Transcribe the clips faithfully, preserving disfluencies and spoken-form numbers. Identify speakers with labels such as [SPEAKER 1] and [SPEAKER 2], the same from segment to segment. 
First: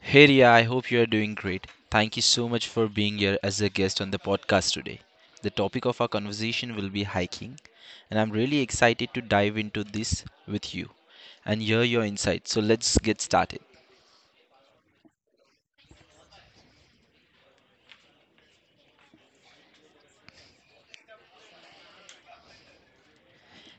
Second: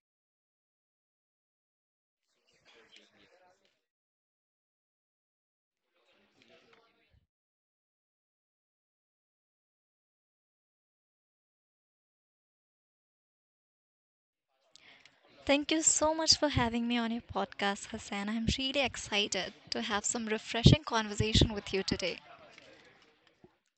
[SPEAKER 1] Hey Ria, I hope you are doing great. Thank you so much for being here as a guest on the podcast today. The topic of our conversation will be hiking, and I'm really excited to dive into this with you and hear your insights. So let's get started.
[SPEAKER 2] Thank you so much for having me on your podcast, Hassan. I'm really excited to have some refreshing conversation with you today.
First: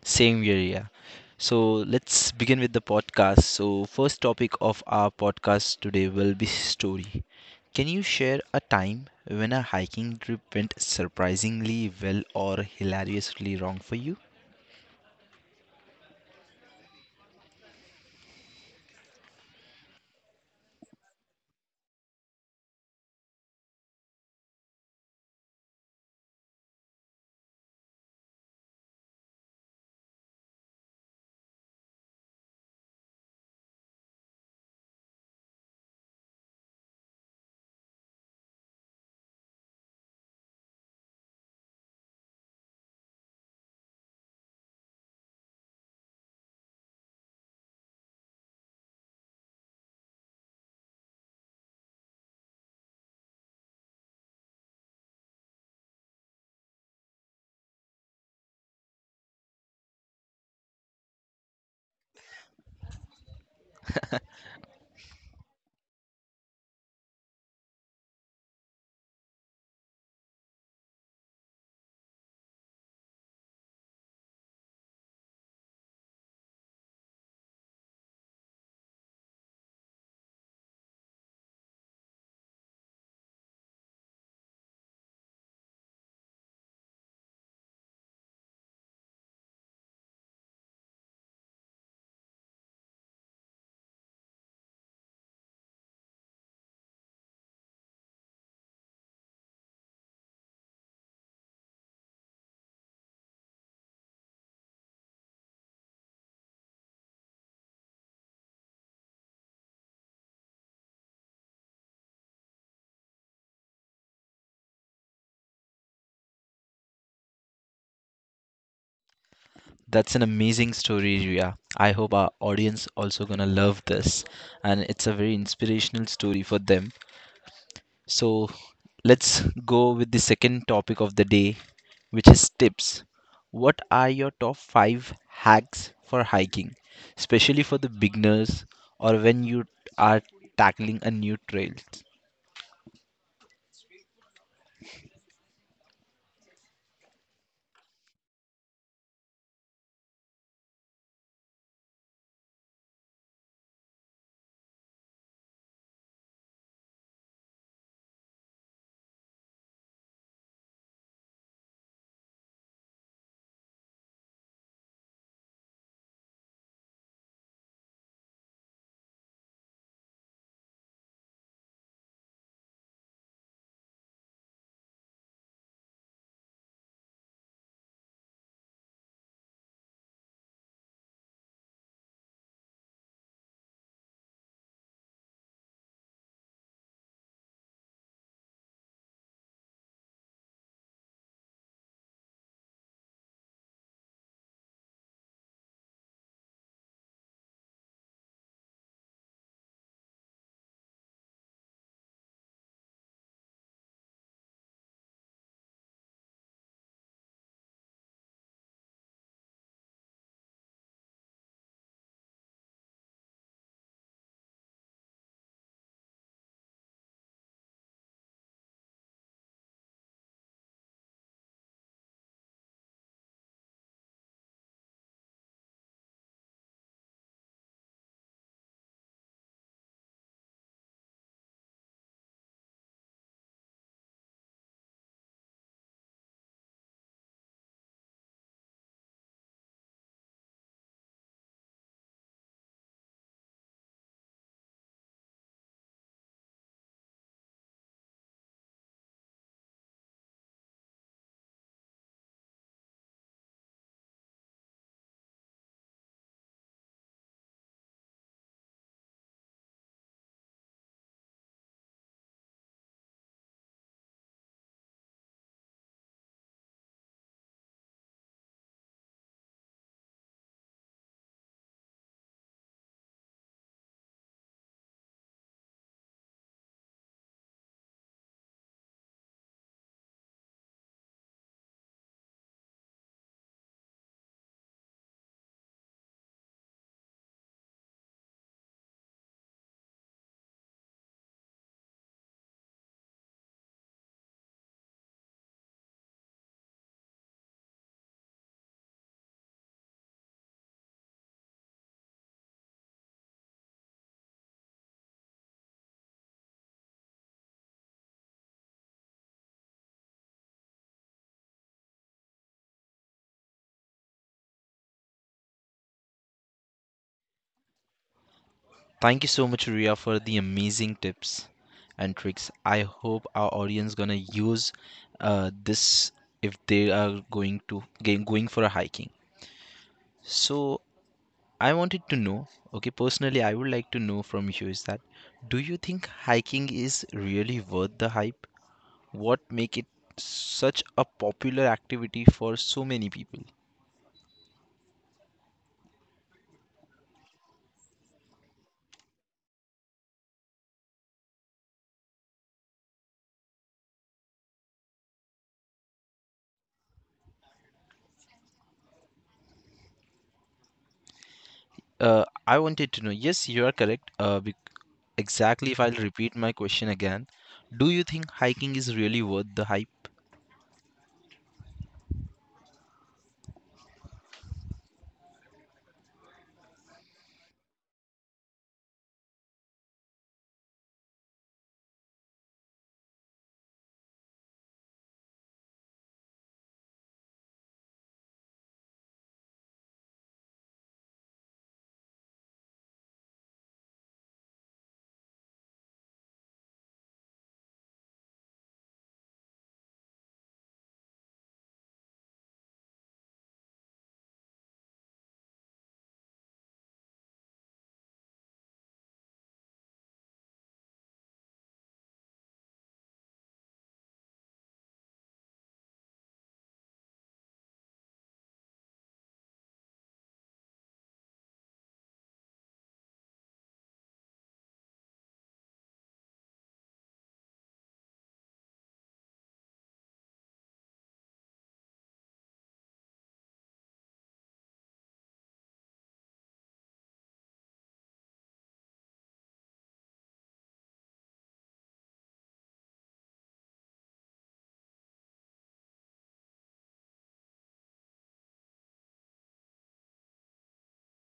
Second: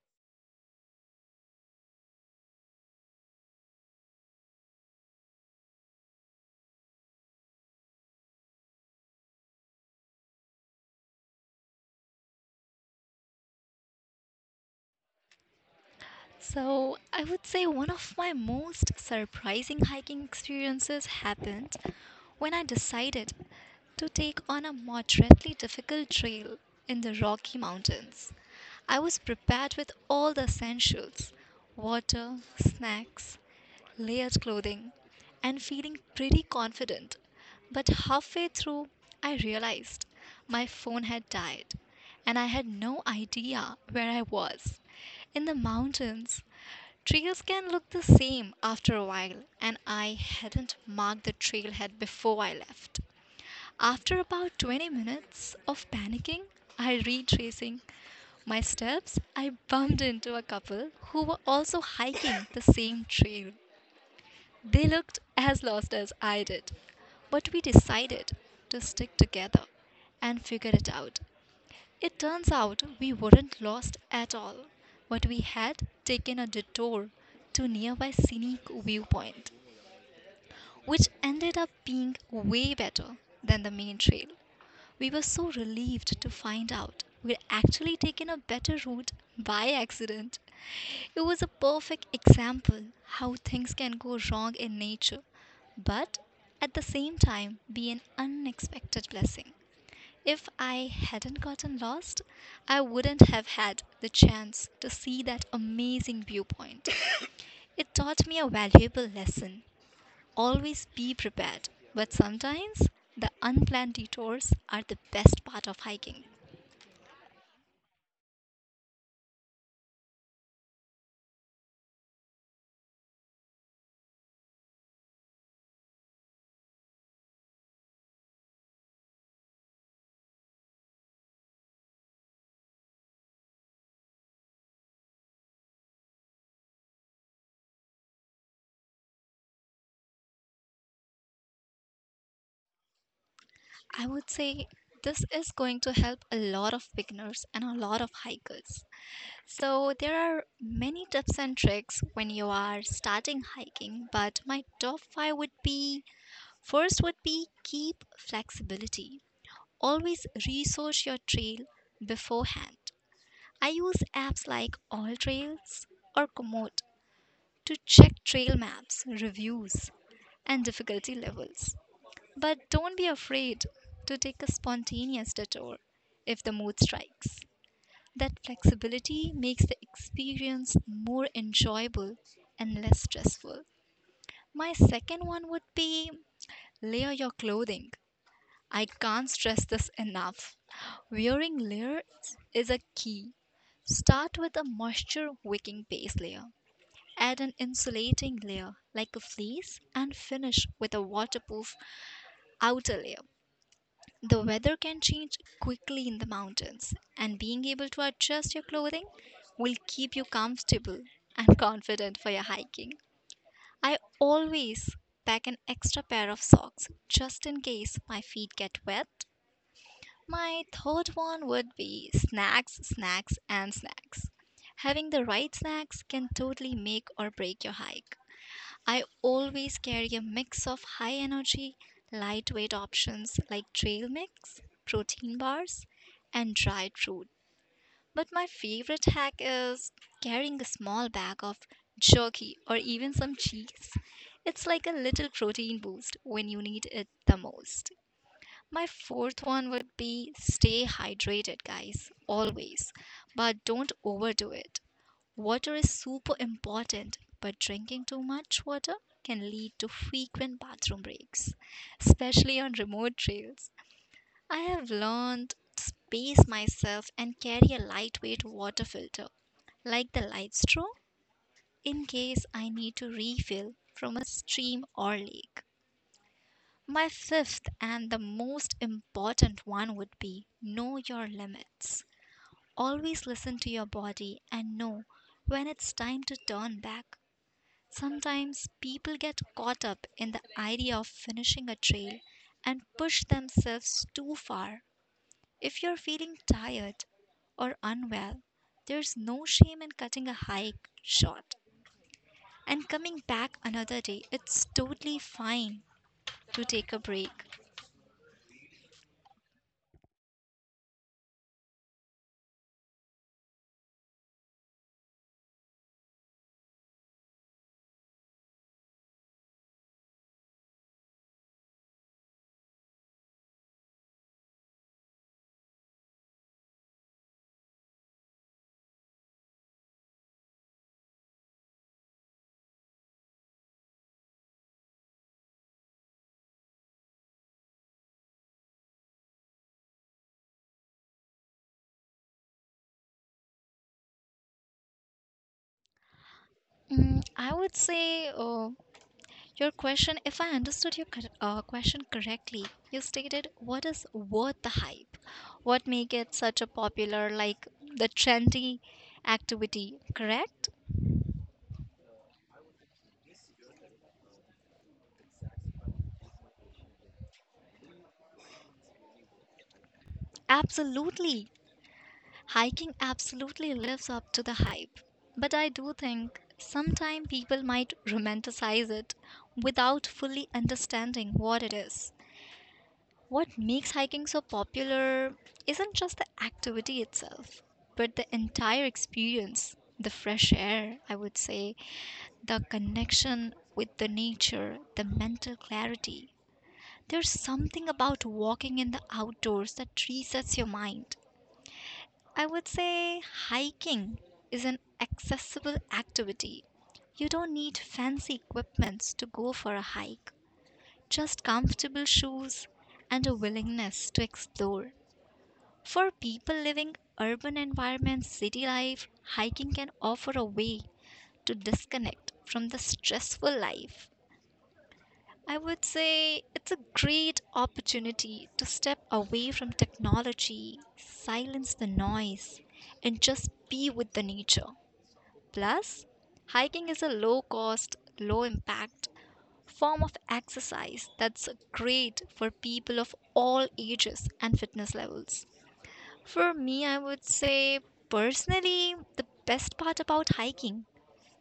[SPEAKER 1] Same here, Ria. So let's begin with the podcast. So first topic of our podcast today will be story. Can you share a time when a hiking trip went surprisingly well or hilariously wrong for you?
[SPEAKER 2] So, I would say one of my most surprising hiking experiences happened when I decided to take on a moderately difficult trail in the Rocky Mountains. I was prepared with all the essentials: water, snacks, layered clothing, and feeling pretty confident. But halfway through, I realized my phone had died, and I had no idea where I was. In the mountains, trails can look the same after a while, and I hadn't marked the trailhead before I left. After about twenty minutes of panicking, I retracing my steps, I bumped into a couple who were also hiking the same trail. They looked as lost as I did, but we decided to stick together and figure it out. It turns out we weren't lost at all, but we had taken a detour to nearby scenic viewpoint, which ended up being way better than the main trail. We were so relieved to find out we'd actually taken a better route by accident. It was a perfect example how things can go wrong in nature, but at the same time be an unexpected blessing. If I hadn't gotten lost, I wouldn't have had the chance to see that amazing viewpoint. It taught me a valuable lesson. Always be prepared, but sometimes the unplanned detours are the best part of hiking.
[SPEAKER 1] That's an amazing story, Ria. I hope our audience also gonna love this, and it's a very inspirational story for them. So let's go with the second topic of the day, which is tips. What are your top five hacks for hiking, especially for the beginners or when you are tackling a new trail?
[SPEAKER 2] I would say this is going to help a lot of beginners and a lot of hikers. So, there are many tips and tricks when you are starting hiking, but my top five would be: first, would be keep flexibility. Always research your trail beforehand. I use apps like All Trails or Komoot to check trail maps, reviews, and difficulty levels. But don't be afraid to take a spontaneous detour if the mood strikes. That flexibility makes the experience more enjoyable and less stressful. My second one would be layer your clothing. I can't stress this enough. Wearing layers is a key. Start with a moisture wicking base layer. Add an insulating layer like a fleece and finish with a waterproof outer layer. The weather can change quickly in the mountains, and being able to adjust your clothing will keep you comfortable and confident for your hiking. I always pack an extra pair of socks just in case my feet get wet. My third one would be snacks, snacks, and snacks. Having the right snacks can totally make or break your hike. I always carry a mix of high energy, lightweight options like trail mix, protein bars, and dried fruit. But my favorite hack is carrying a small bag of jerky or even some cheese. It's like a little protein boost when you need it the most. My fourth one would be stay hydrated, guys, always, but don't overdo it. Water is super important, but drinking too much water can lead to frequent bathroom breaks, especially on remote trails. I have learned to pace myself and carry a lightweight water filter, like the light straw, in case I need to refill from a stream or lake. My fifth and the most important one would be know your limits. Always listen to your body and know when it's time to turn back. Sometimes people get caught up in the idea of finishing a trail and push themselves too far. If you're feeling tired or unwell, there's no shame in cutting a hike short and coming back another day. It's totally fine to take a break.
[SPEAKER 1] Thank you so much, Ria, for the amazing tips and tricks. I hope our audience gonna use uh, this if they are going to going going for a hiking. So I wanted to know, okay, personally, I would like to know from you is that do you think hiking is really worth the hype? What make it such a popular activity for so many people?
[SPEAKER 2] Mm, I would say uh, your question, if I understood your cor- uh, question correctly, you stated what is worth the hype? What make it such a popular, like the trendy activity, correct?
[SPEAKER 1] Uh, I wanted to know. Yes, you are correct. Uh, bec- exactly. If I'll repeat my question again, do you think hiking is really worth the hype?
[SPEAKER 2] Absolutely. Hiking absolutely lives up to the hype. But I do think sometimes people might romanticize it without fully understanding what it is. What makes hiking so popular isn't just the activity itself, but the entire experience. The fresh air, I would say, the connection with the nature, the mental clarity. There's something about walking in the outdoors that resets your mind. I would say hiking is an accessible activity. You don't need fancy equipments to go for a hike, just comfortable shoes and a willingness to explore. For people living urban environments, city life, hiking can offer a way to disconnect from the stressful life. I would say it's a great opportunity to step away from technology, silence the noise, and just be with the nature. Plus, hiking is a low cost, low impact form of exercise that's great for people of all ages and fitness levels. For me, I would say personally, the best part about hiking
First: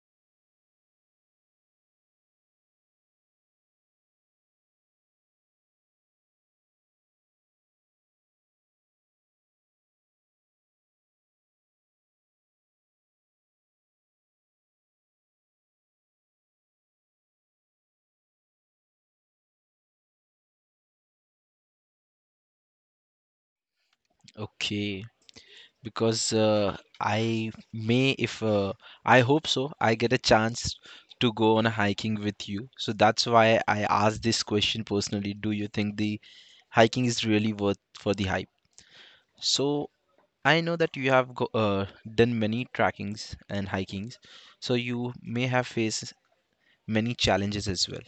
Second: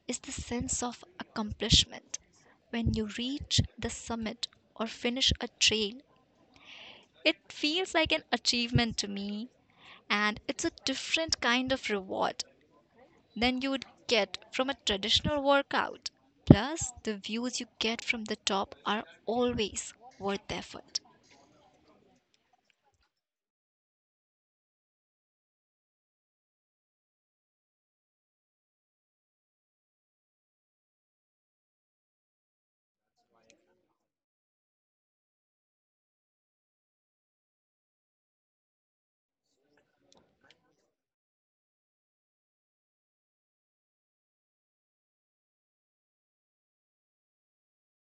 [SPEAKER 2] is the sense of accomplishment. When you reach the summit or finish a trail, it feels like an achievement to me, and it's a different kind of reward than you would get from a traditional workout. Plus, the views you get from the top are always worth the effort.
[SPEAKER 1] Okay, because uh, I may, if uh, I hope so, I get a chance to go on a hiking with you. So that's why I asked this question personally. Do you think the hiking is really worth for the hype? So I know that you have go, uh, done many trackings and hikings, so you may have faced many challenges as well.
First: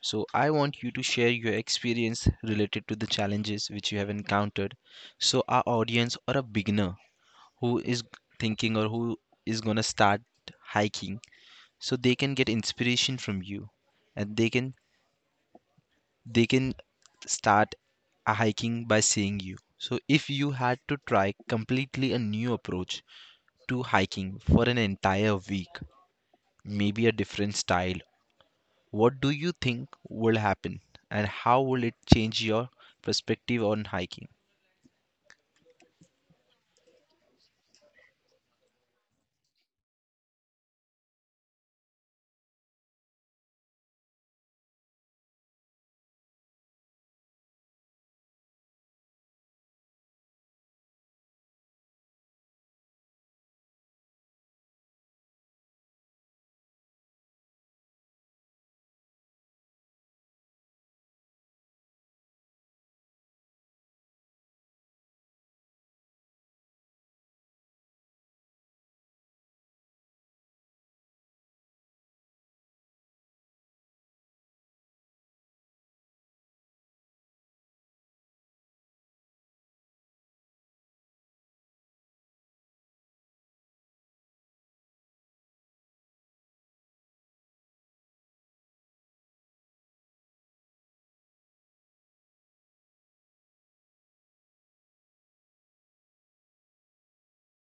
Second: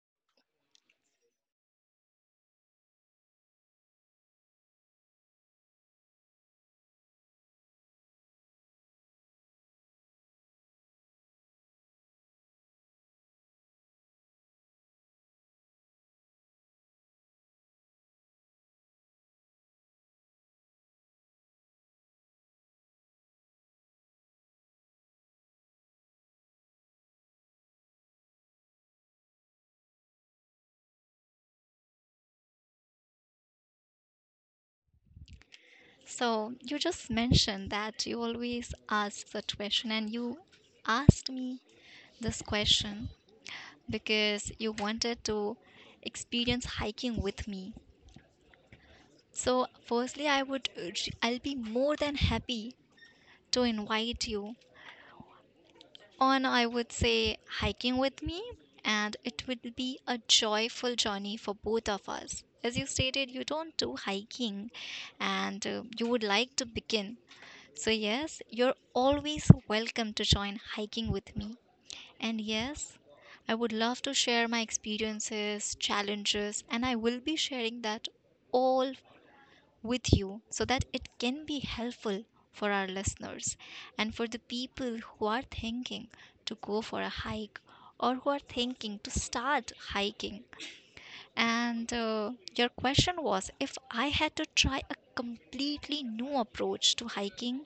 [SPEAKER 1] So, I want you to share your experience related to the challenges which you have encountered. So, our audience or a beginner who is thinking or who is going to start hiking, so they can get inspiration from you and they can they can start a hiking by seeing you. So, if you had to try completely a new approach to hiking for an entire week, maybe a different style. What do you think will happen and how will it change your perspective on hiking?
[SPEAKER 2] So you just mentioned that you always ask such question and you asked me this question because you wanted to experience hiking with me. So firstly I would urge- I'll be more than happy to invite you on, I would say, hiking with me, and it will be a joyful journey for both of us. As you stated, you don't do hiking and uh, you would like to begin. So, yes, you're always welcome to join hiking with me. And yes, I would love to share my experiences, challenges, and I will be sharing that all with you so that it can be helpful for our listeners and for the people who are thinking to go for a hike or who are thinking to start hiking. And uh, your question was, if I had to try a completely new approach to hiking,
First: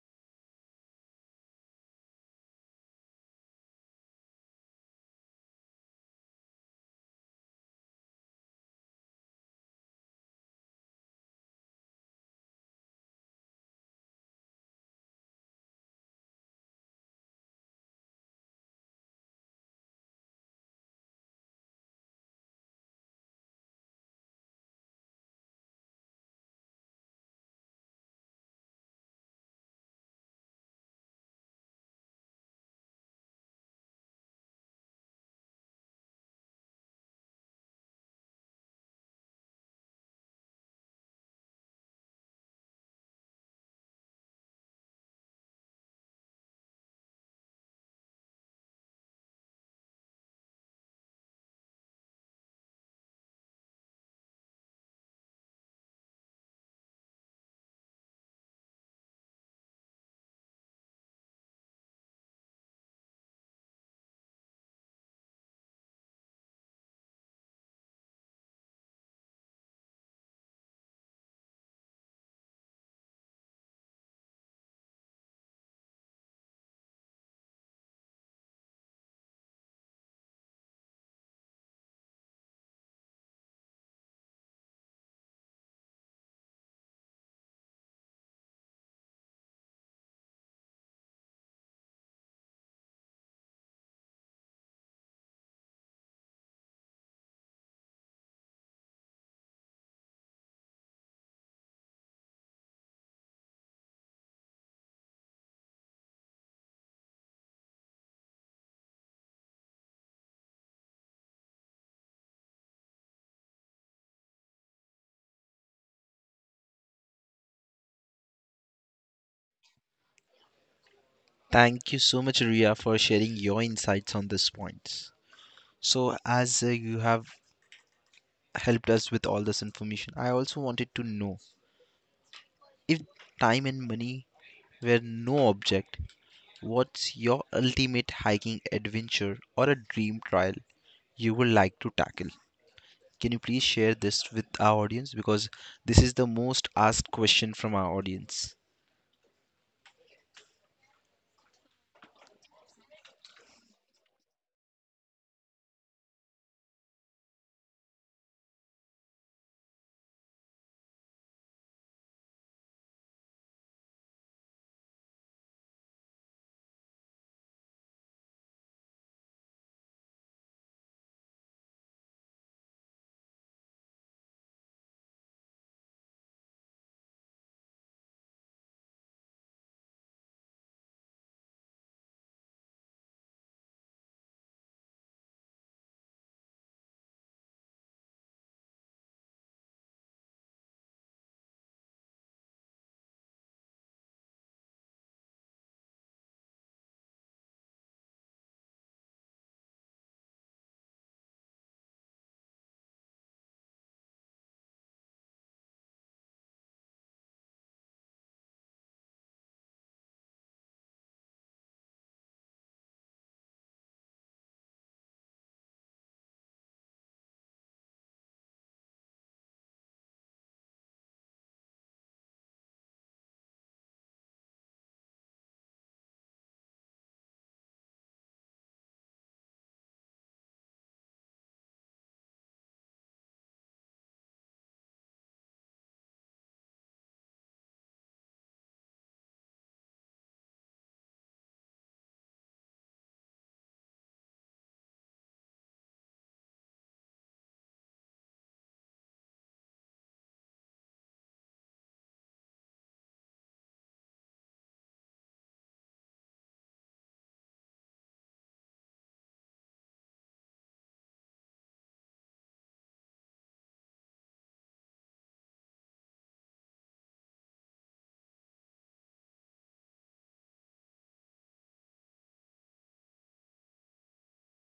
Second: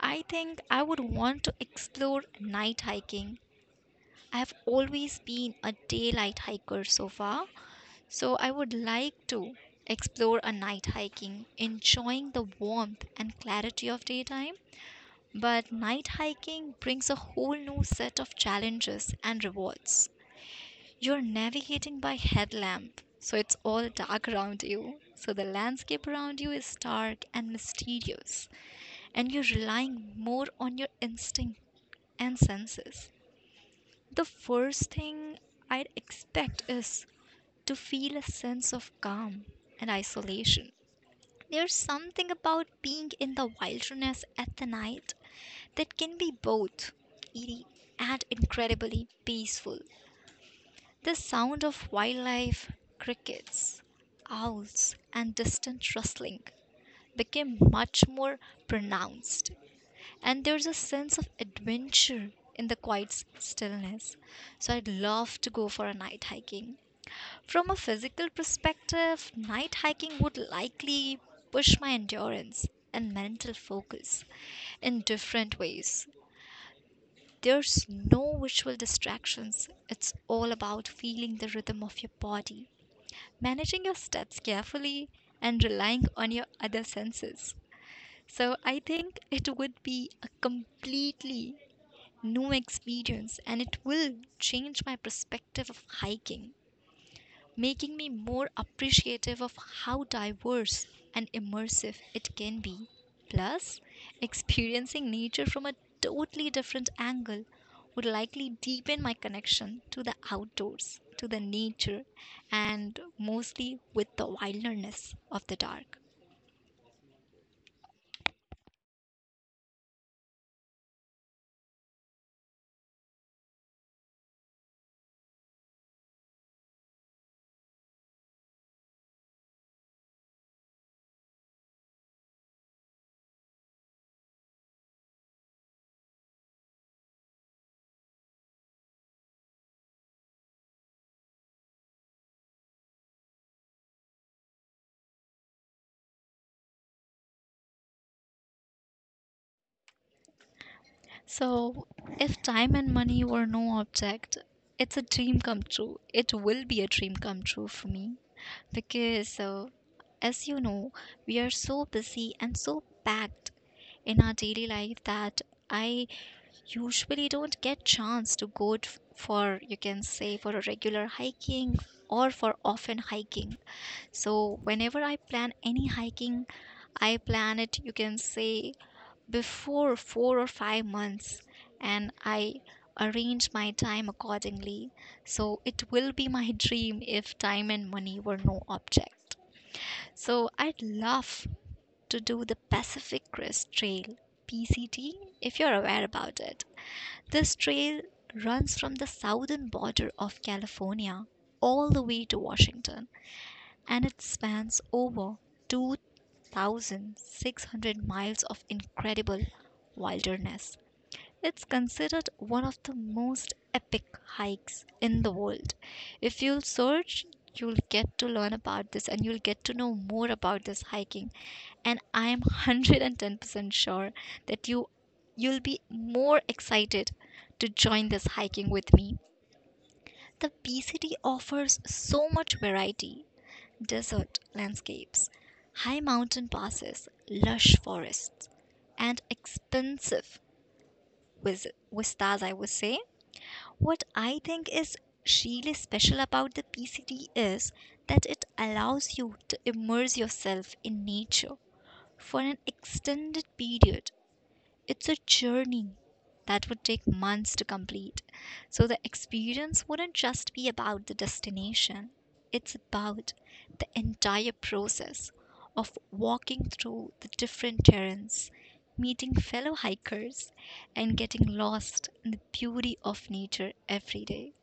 [SPEAKER 2] I think I would want to explore night hiking. I have always been a daylight hiker so far, so I would like to explore a night hiking, enjoying the warmth and clarity of daytime. But night hiking brings a whole new set of challenges and rewards. You're navigating by headlamp, so it's all dark around you. So the landscape around you is dark and mysterious, and you're relying more on your instinct and senses. The first thing I'd expect is to feel a sense of calm and isolation. There's something about being in the wilderness at the night that can be both eerie and incredibly peaceful. The sound of wildlife, crickets, owls, and distant rustling became much more pronounced, and there's a sense of adventure in the quiet s- stillness. So I'd love to go for a night hiking. From a physical perspective, night hiking would likely push my endurance and mental focus in different ways. There's no visual distractions. It's all about feeling the rhythm of your body, managing your steps carefully, and relying on your other senses. So I think it would be a completely new experience, and it will change my perspective of hiking, making me more appreciative of how diverse and immersive it can be. Plus, experiencing nature from a totally different angle would likely deepen my connection to the outdoors, to the nature, and mostly with the wilderness of the dark.
[SPEAKER 1] Thank you so much, Ria, for sharing your insights on this points. So, as uh, you have helped us with all this information, I also wanted to know if time and money were no object, what's your ultimate hiking adventure or a dream trial you would like to tackle? Can you please share this with our audience? Because this is the most asked question from our audience.
[SPEAKER 2] So, if time and money were no object, it's a dream come true. It will be a dream come true for me because, uh, as you know, we are so busy and so packed in our daily life that I usually don't get chance to go t- for, you can say, for a regular hiking or for often hiking. So, whenever I plan any hiking, I plan it, you can say, before four or five months, and I arrange my time accordingly. So it will be my dream if time and money were no object. So I'd love to do the Pacific Crest Trail, P C T, if you're aware about it. This trail runs from the southern border of California all the way to Washington, and it spans over two thousand six hundred miles of incredible wilderness. It's considered one of the most epic hikes in the world. If you'll search, you'll get to learn about this and you'll get to know more about this hiking. And I am one hundred ten percent sure that you you'll be more excited to join this hiking with me. The P C T offers so much variety. Desert landscapes, high mountain passes, lush forests, and expensive vis- vistas, I would say. What I think is really special about the P C T is that it allows you to immerse yourself in nature for an extended period. It's a journey that would take months to complete. So the experience wouldn't just be about the destination, it's about the entire process of walking through the different terrains, meeting fellow hikers, and getting lost in the beauty of nature every day.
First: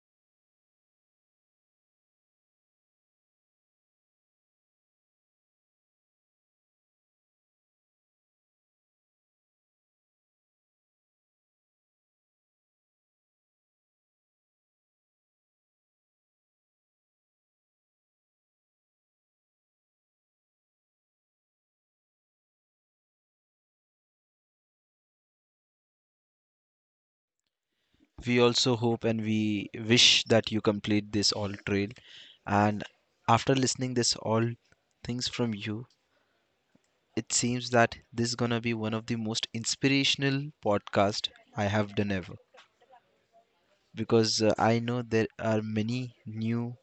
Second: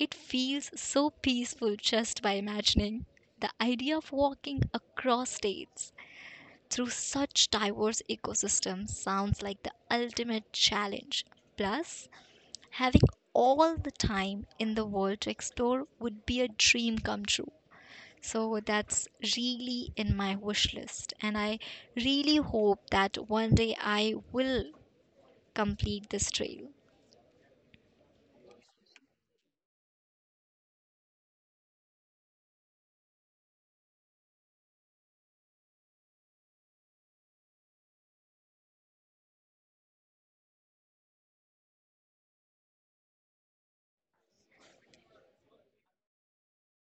[SPEAKER 2] It feels so peaceful just by imagining. The idea of walking across states through such diverse ecosystems sounds like the ultimate challenge. Plus, having all the time in the world to explore would be a dream come true. So that's really in my wish list, and I really hope that one day I will complete this trail.
[SPEAKER 1] We also hope and we wish that you complete this all trail. And after listening this all things from you, it seems that this is gonna be one of the most inspirational podcast I have done ever. Because uh, I know there are many new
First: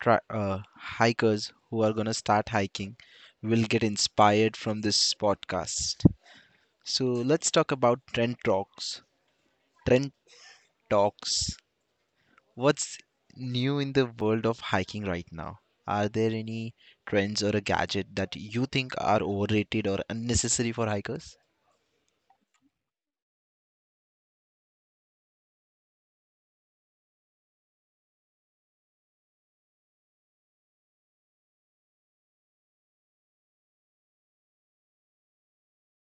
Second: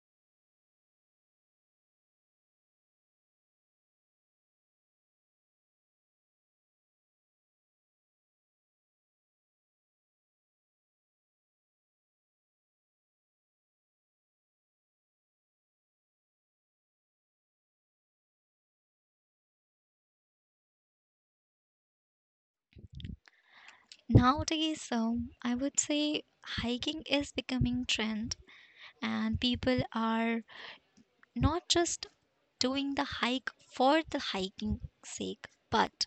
[SPEAKER 1] tri- uh, hikers who are gonna start hiking will get inspired from this podcast. So let's talk about trend talks. Trend talks. What's new in the world of hiking right now? Are there any trends or a gadget that you think are overrated or unnecessary for hikers?
[SPEAKER 2] Nowadays, um, I would say hiking is becoming trend and people are not just doing the hike for the hiking sake, but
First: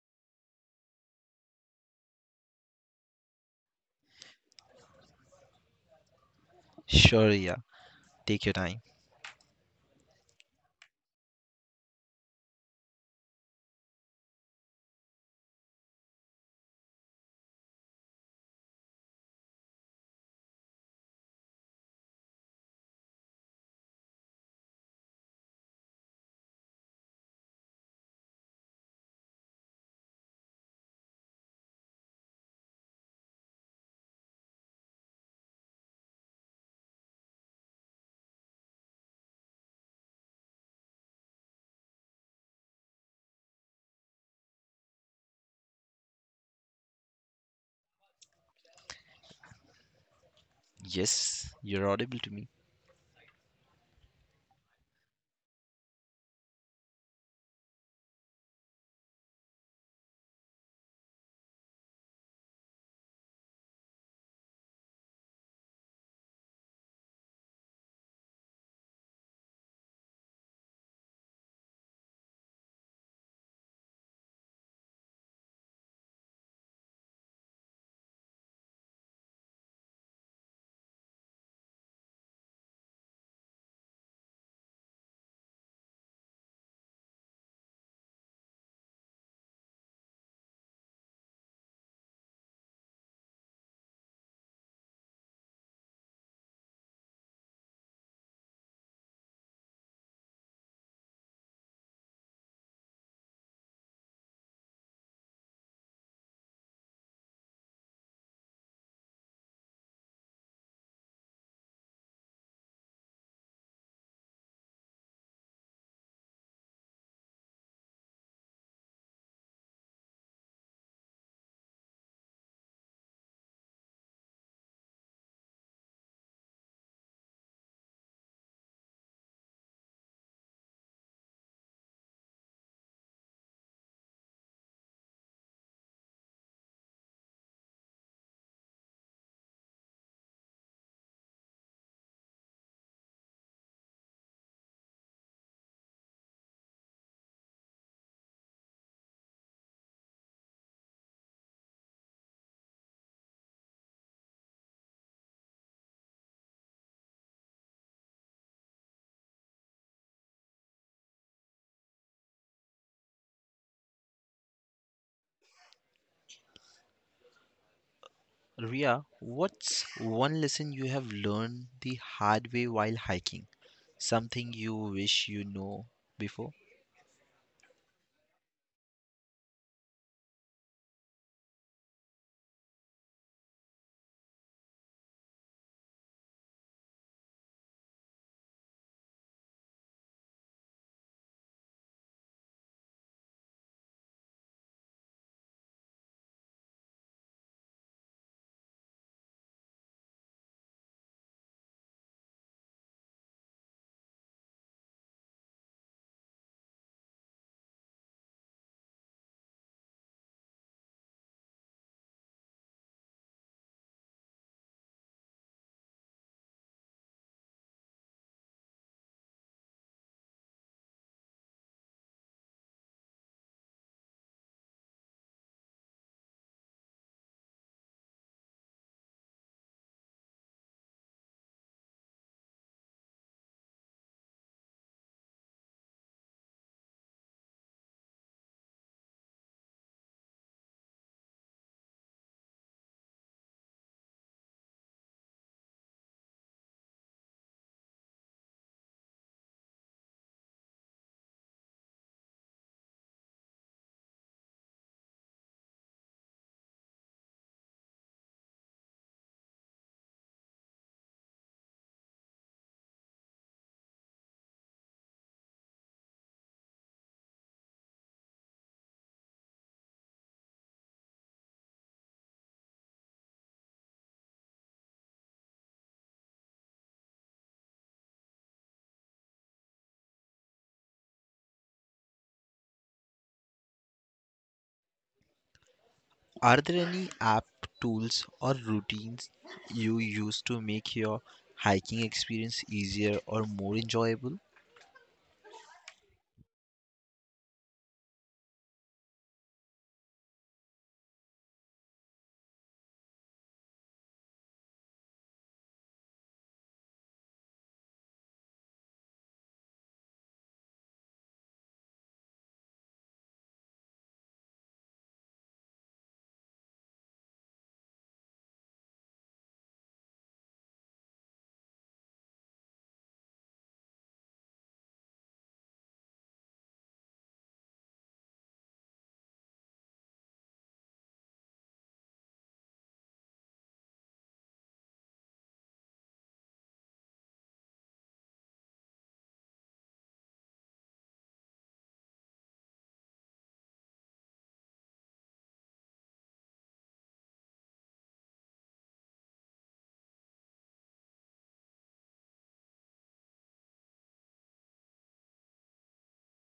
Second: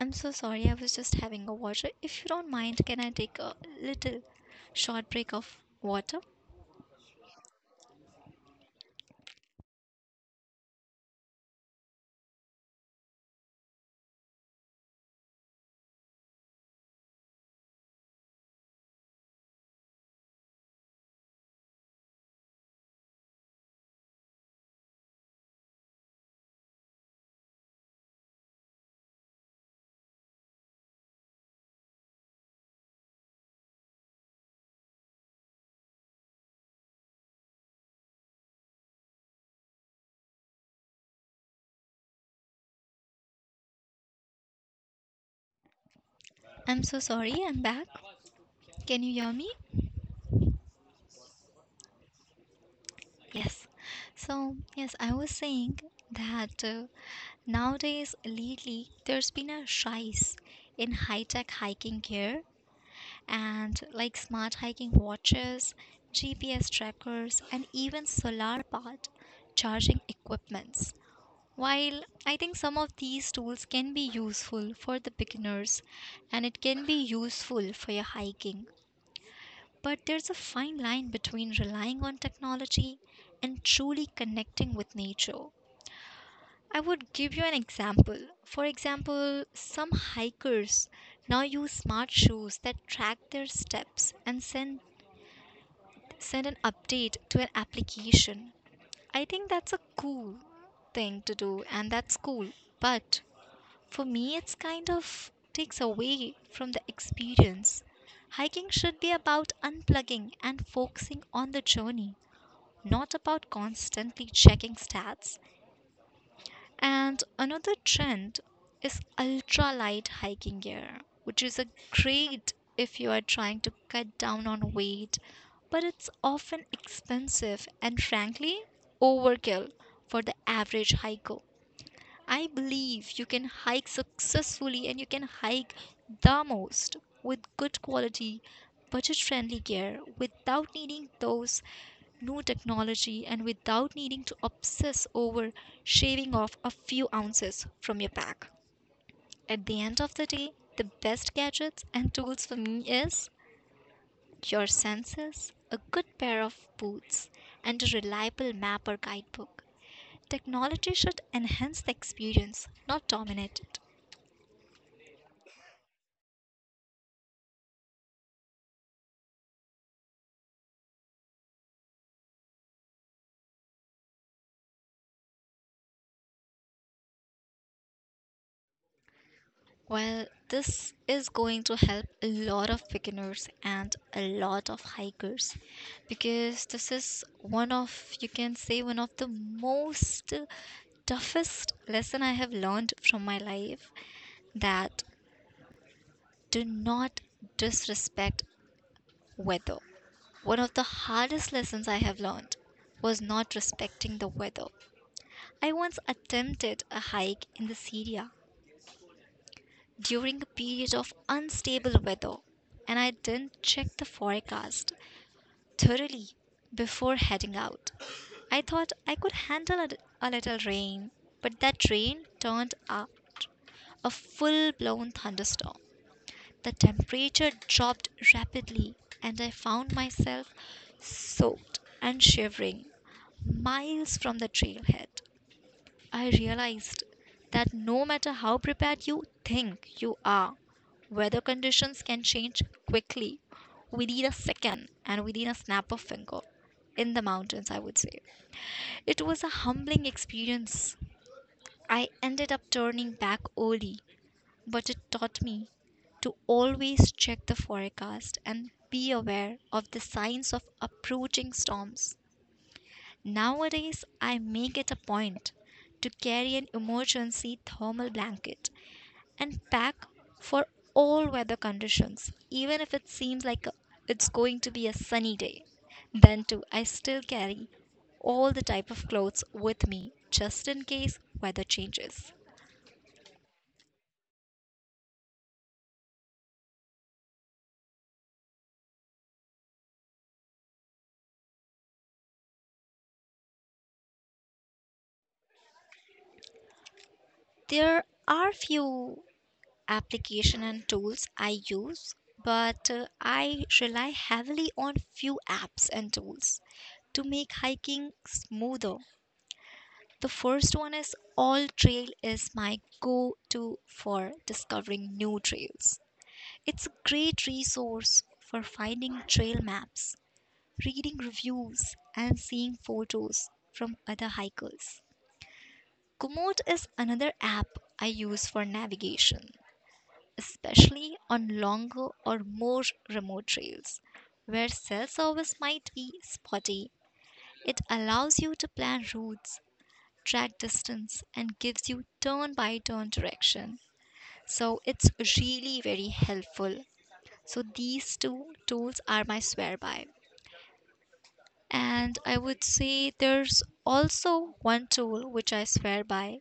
[SPEAKER 2] I'm so sorry, I was just having a water. If you don't mind, can I take a little short break of water?
[SPEAKER 1] Sure, yeah. Take your time.
[SPEAKER 2] I'm so sorry, I'm back. Can you hear me?
[SPEAKER 1] Yes, you're audible to me.
[SPEAKER 2] Yes. So yes, I was saying that uh, nowadays lately there's been a rise in high-tech hiking gear and like smart hiking watches, G P S trackers, and even solar powered charging equipments. While I think some of these tools can be useful for the beginners and it can be useful for your hiking, but there's a fine line between relying on technology and truly connecting with nature. I would give you an example. For example, some hikers now use smart shoes that track their steps and send send an update to an application. I think that's a cool thing to do and that's cool. But for me, it's kind of takes away from the experience. Hiking should be about unplugging and focusing on the journey, not about constantly checking stats. And another trend is ultralight hiking gear, which is a great if you are trying to cut down on weight, but it's often expensive and frankly overkill for the average hiker. I believe you can hike successfully and you can hike the most with good quality, budget friendly gear without needing those new technology and without needing to obsess over shaving off a few ounces from your pack. At the end of the day, the best gadgets and tools for me is your senses, a good pair of boots, and a reliable map or guidebook. Technology should enhance the experience, not dominate it.
[SPEAKER 1] Ria, what's one lesson you have learned the hard way while hiking? Something you wish you know before?
[SPEAKER 2] Well, this is going to help a lot of beginners and a lot of hikers because this is one of, you can say, one of the most toughest lesson I have learned from my life, that do not disrespect weather. One of the hardest lessons I have learned was not respecting the weather. I once attempted a hike in the Syria during a period of unstable weather, and I didn't check the forecast thoroughly before heading out. I thought I could handle a, a little rain, but that rain turned out a full blown thunderstorm. The temperature dropped rapidly, and I found myself soaked and shivering miles from the trailhead. I realized that no matter how prepared you think you are, weather conditions can change quickly within a second and within a snap of finger in the mountains, I would say. It was a humbling experience. I ended up turning back early, but it taught me to always check the forecast and be aware of the signs of approaching storms. Nowadays, I make it a point to carry an emergency thermal blanket and pack for all weather conditions, even if it seems like it's going to be a sunny day. Then, too, I still carry all the type of clothes with me just in case weather changes.
[SPEAKER 1] Are there any app, tools, or routines you use to make your hiking experience easier or more enjoyable?
[SPEAKER 2] There are few application and tools I use, but uh, I rely heavily on few apps and tools to make hiking smoother. The first one is All Trail is my go-to for discovering new trails. It's a great resource for finding trail maps, reading reviews, and seeing photos from other hikers. Komoot is another app I use for navigation, especially on longer or more remote trails where cell service might be spotty. It allows you to plan routes, track distance, and gives you turn by turn direction. So it's really very helpful. So these two tools are my swear by. And I would say there's also one tool which I swear by,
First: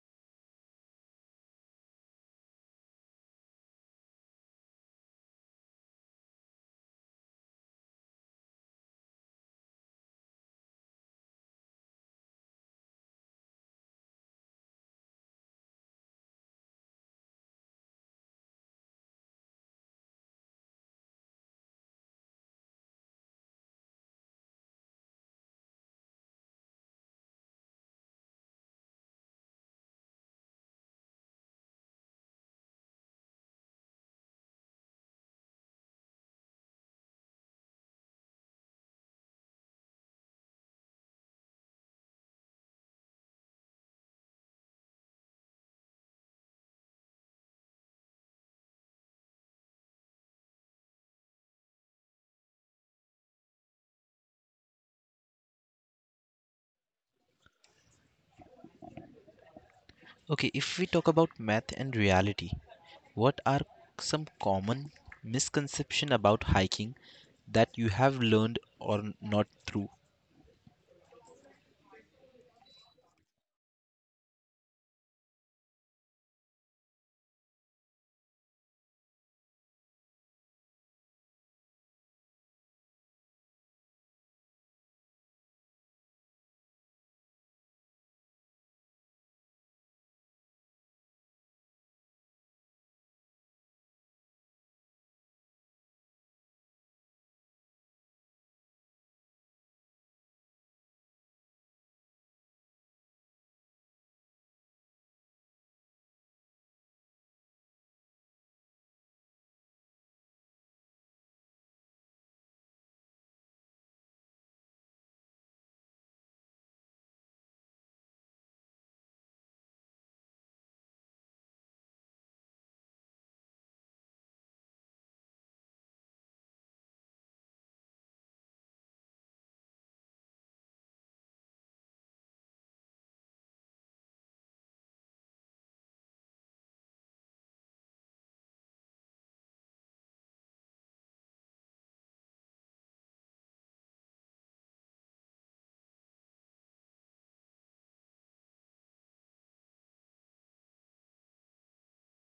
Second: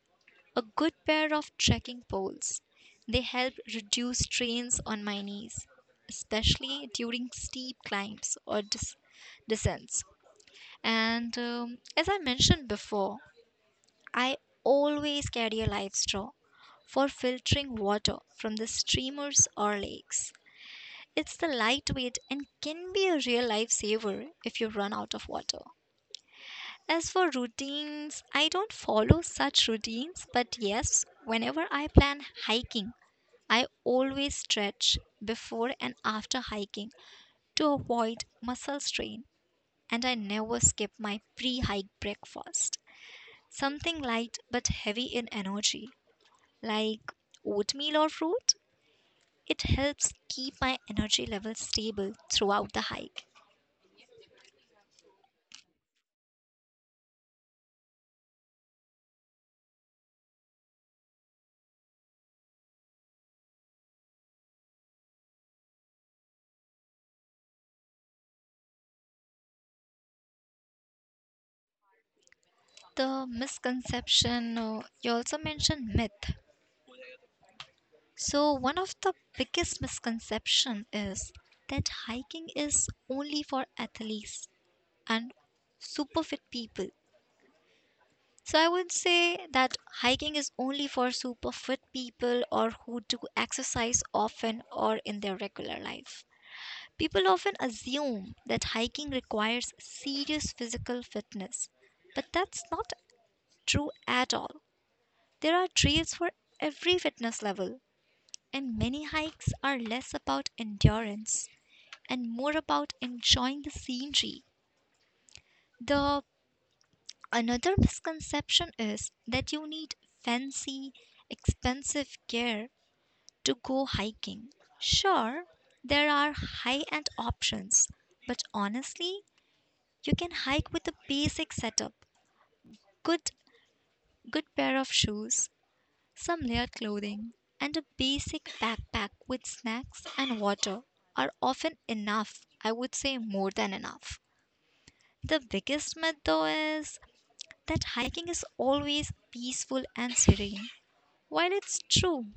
[SPEAKER 2] a good pair of trekking poles. They help reduce strains on my knees, especially during steep climbs or dis- descents. And um, as I mentioned before, I always carry a live straw for filtering water from the streamers or lakes. It's the lightweight and can be a real lifesaver if you run out of water. As for routines, I don't follow such routines, but yes, whenever I plan hiking, I always stretch before and after hiking to avoid muscle strain, and I never skip my pre hike breakfast. Something light but heavy in energy, like oatmeal or fruit. It helps keep my energy level stable throughout the hike.
[SPEAKER 1] Okay, if we talk about math and reality, what are some common misconception about hiking that you have learned or n- not through?
[SPEAKER 2] The misconception, uh, you also mentioned myth. So one of the biggest misconception is that hiking is only for athletes and super fit people. So I would say that hiking is only for super fit people or who do exercise often or in their regular life. People often assume that hiking requires serious physical fitness, but that's not true at all. There are trails for every fitness level, and many hikes are less about endurance and more about enjoying the scenery, the another misconception is that you need fancy, expensive gear to go hiking. Sure, there are high end options, but honestly, you can hike with a basic setup, good good pair of shoes, some layered clothing, and a basic backpack with snacks and water are often enough, I would say more than enough. The biggest myth though is that hiking is always peaceful and serene. While it's true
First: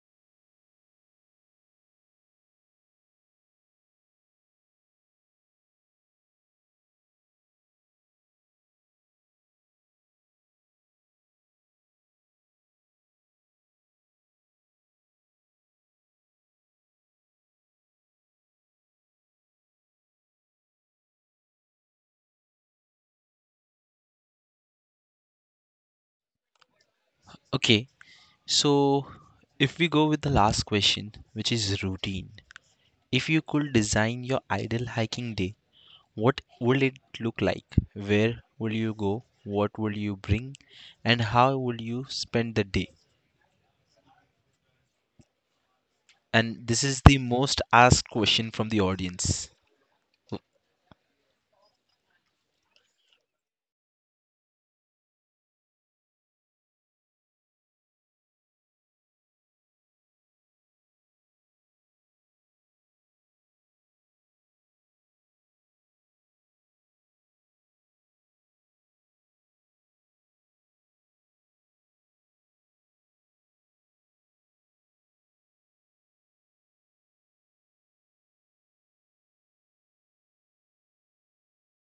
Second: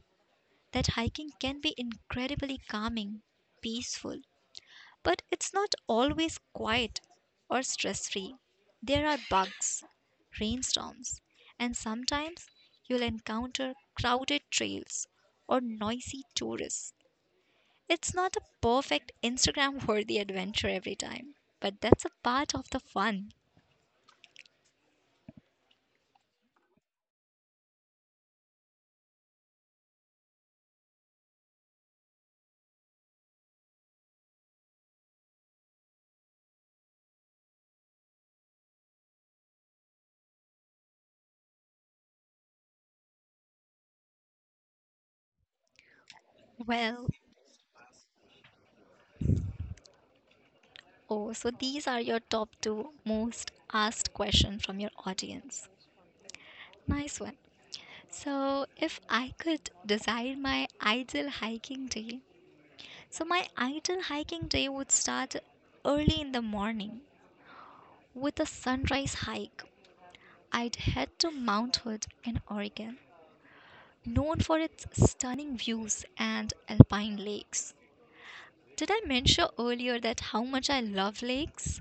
[SPEAKER 2] that hiking can be incredibly calming, peaceful, but it's not always quiet or stress free. There are bugs, rainstorms, and sometimes you'll encounter crowded trails or noisy tourists. It's not a perfect Instagram worthy adventure every time, but that's a part of the fun.
[SPEAKER 1] Okay, so if we go with the last question, which is routine. If you could design your ideal hiking day, what will it look like? Where will you go? What will you bring? And how will you spend the day? And this is
[SPEAKER 2] Well,
[SPEAKER 1] the most asked question from the audience.
[SPEAKER 2] oh, so these are your top two most asked questions from your audience. Nice one. So, if I could design my ideal hiking day, so my ideal hiking day would start early in the morning with a sunrise hike. I'd head to Mount Hood in Oregon, known for its stunning views and alpine lakes. Did I mention earlier that how much I love lakes?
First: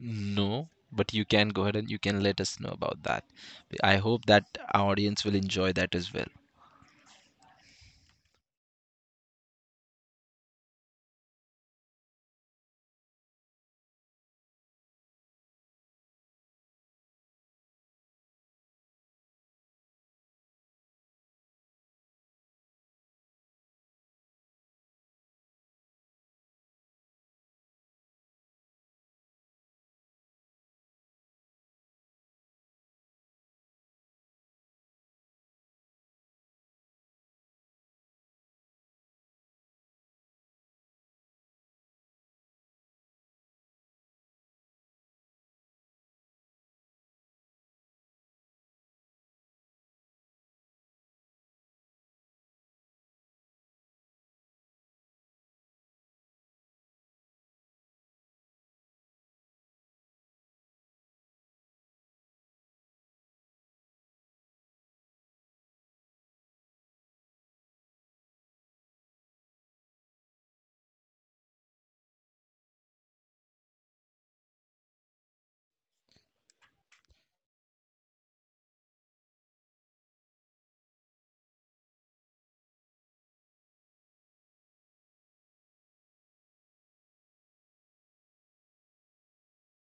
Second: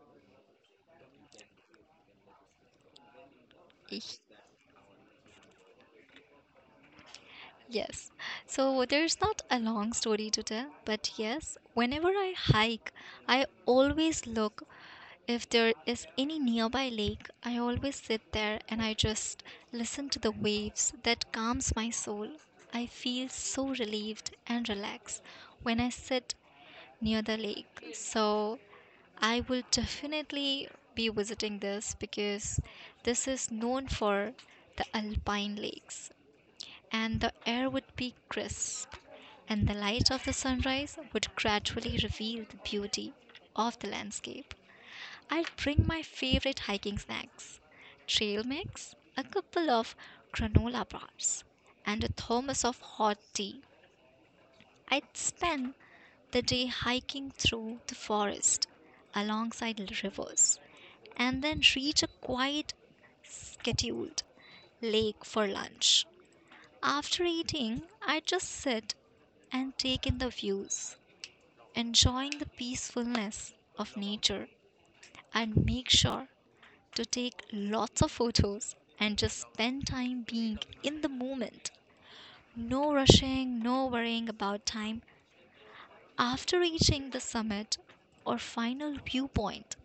[SPEAKER 1] No, but you can go ahead and you can let us know about that. I
[SPEAKER 2] Eesh.
[SPEAKER 1] hope that our audience will enjoy that as well.
[SPEAKER 2] Yes. So there's not a long story to tell, but yes, whenever I hike, I always look if there is any nearby lake, I always sit there and I just listen to the waves. That calms my soul. I feel so relieved and relaxed when I sit near the lake. So I will definitely be visiting this because this is known for the alpine lakes and the air would be crisp and the light of the sunrise would gradually reveal the beauty of the landscape. I would bring my favorite hiking snacks, trail mix, a couple of granola bars, and a thermos of hot tea. I'd spend the day hiking through the forest alongside rivers and then reach a quiet, scheduled lake for lunch. After eating, I just sit and take in the views, enjoying the peacefulness of nature, and make sure to take lots of photos and just spend time being in the moment. No rushing, no worrying about time. After reaching the summit or final viewpoint,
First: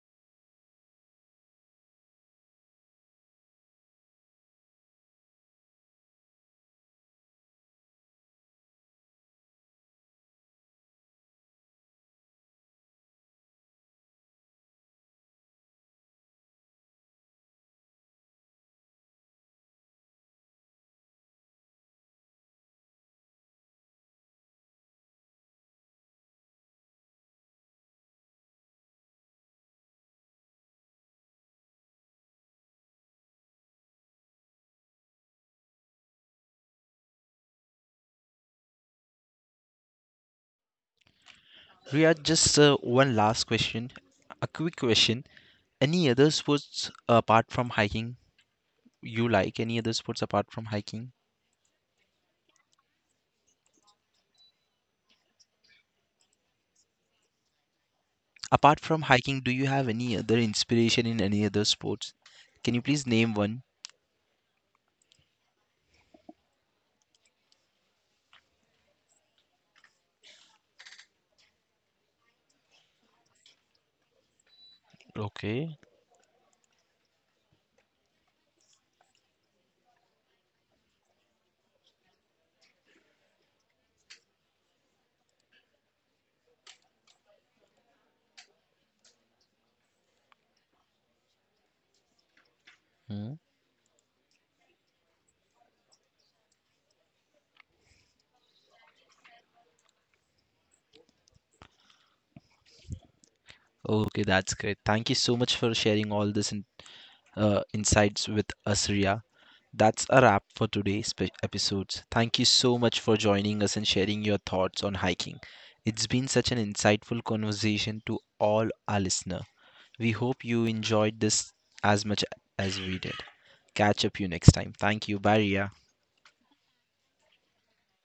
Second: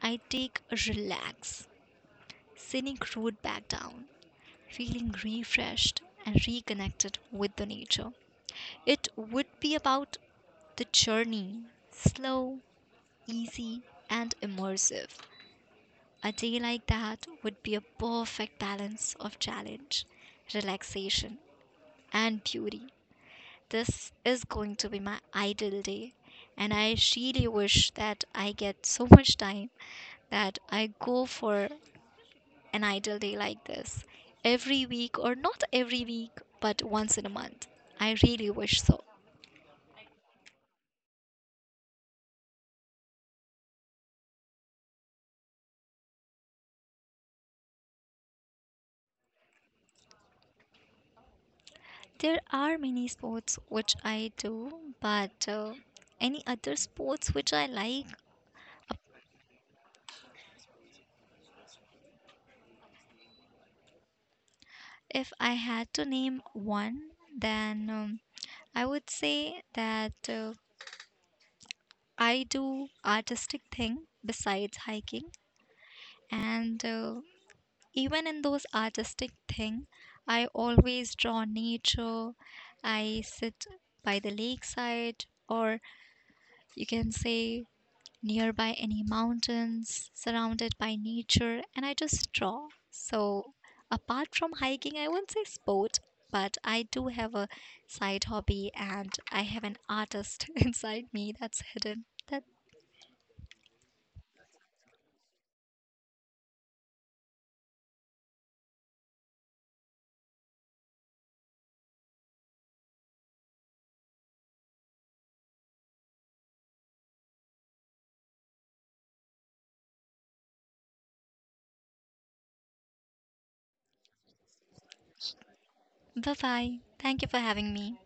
[SPEAKER 2] I take a relax, scenic route back down, feeling refreshed and reconnected with the nature. It would be about the journey, slow, easy, and immersive. A day like that would be a perfect balance of challenge, relaxation, and beauty. This is going to be my ideal day, and I really wish that I get so much time that I go for an ideal day like this every week, or not every week, but once in a month. I really wish so.
[SPEAKER 1] Riyad, just uh, one last question, a quick question. Any other sports apart from hiking you like? Any other sports apart from hiking?
[SPEAKER 2] There are many sports which I do, but uh, any other sports which I like,
[SPEAKER 1] Apart from hiking, do you have any other inspiration in any other sports? Can you please name one?
[SPEAKER 2] if I had to name one, then um, I would say that uh, I do artistic thing besides hiking,
[SPEAKER 1] Okay.
[SPEAKER 2] and uh, even in those artistic thing, I always draw nature. I sit by the lakeside, or you can say nearby any mountains, surrounded by nature, and I just draw.
[SPEAKER 1] Hmm.
[SPEAKER 2] So, apart from hiking, I won't say sport, but I do have a side hobby and I have an artist inside me that's hidden. That
[SPEAKER 1] Okay, that's great. Thank you so much for sharing all this in, uh, insights with us, Ria. That's a wrap for today's spe- episodes. Thank you so much for joining us and sharing your thoughts on hiking. It's been such an insightful conversation to all our listeners. We hope you enjoyed this as much as we did. Catch up you next time. Thank you. Bye, Ria.
[SPEAKER 2] bye bye. Thank you for having me.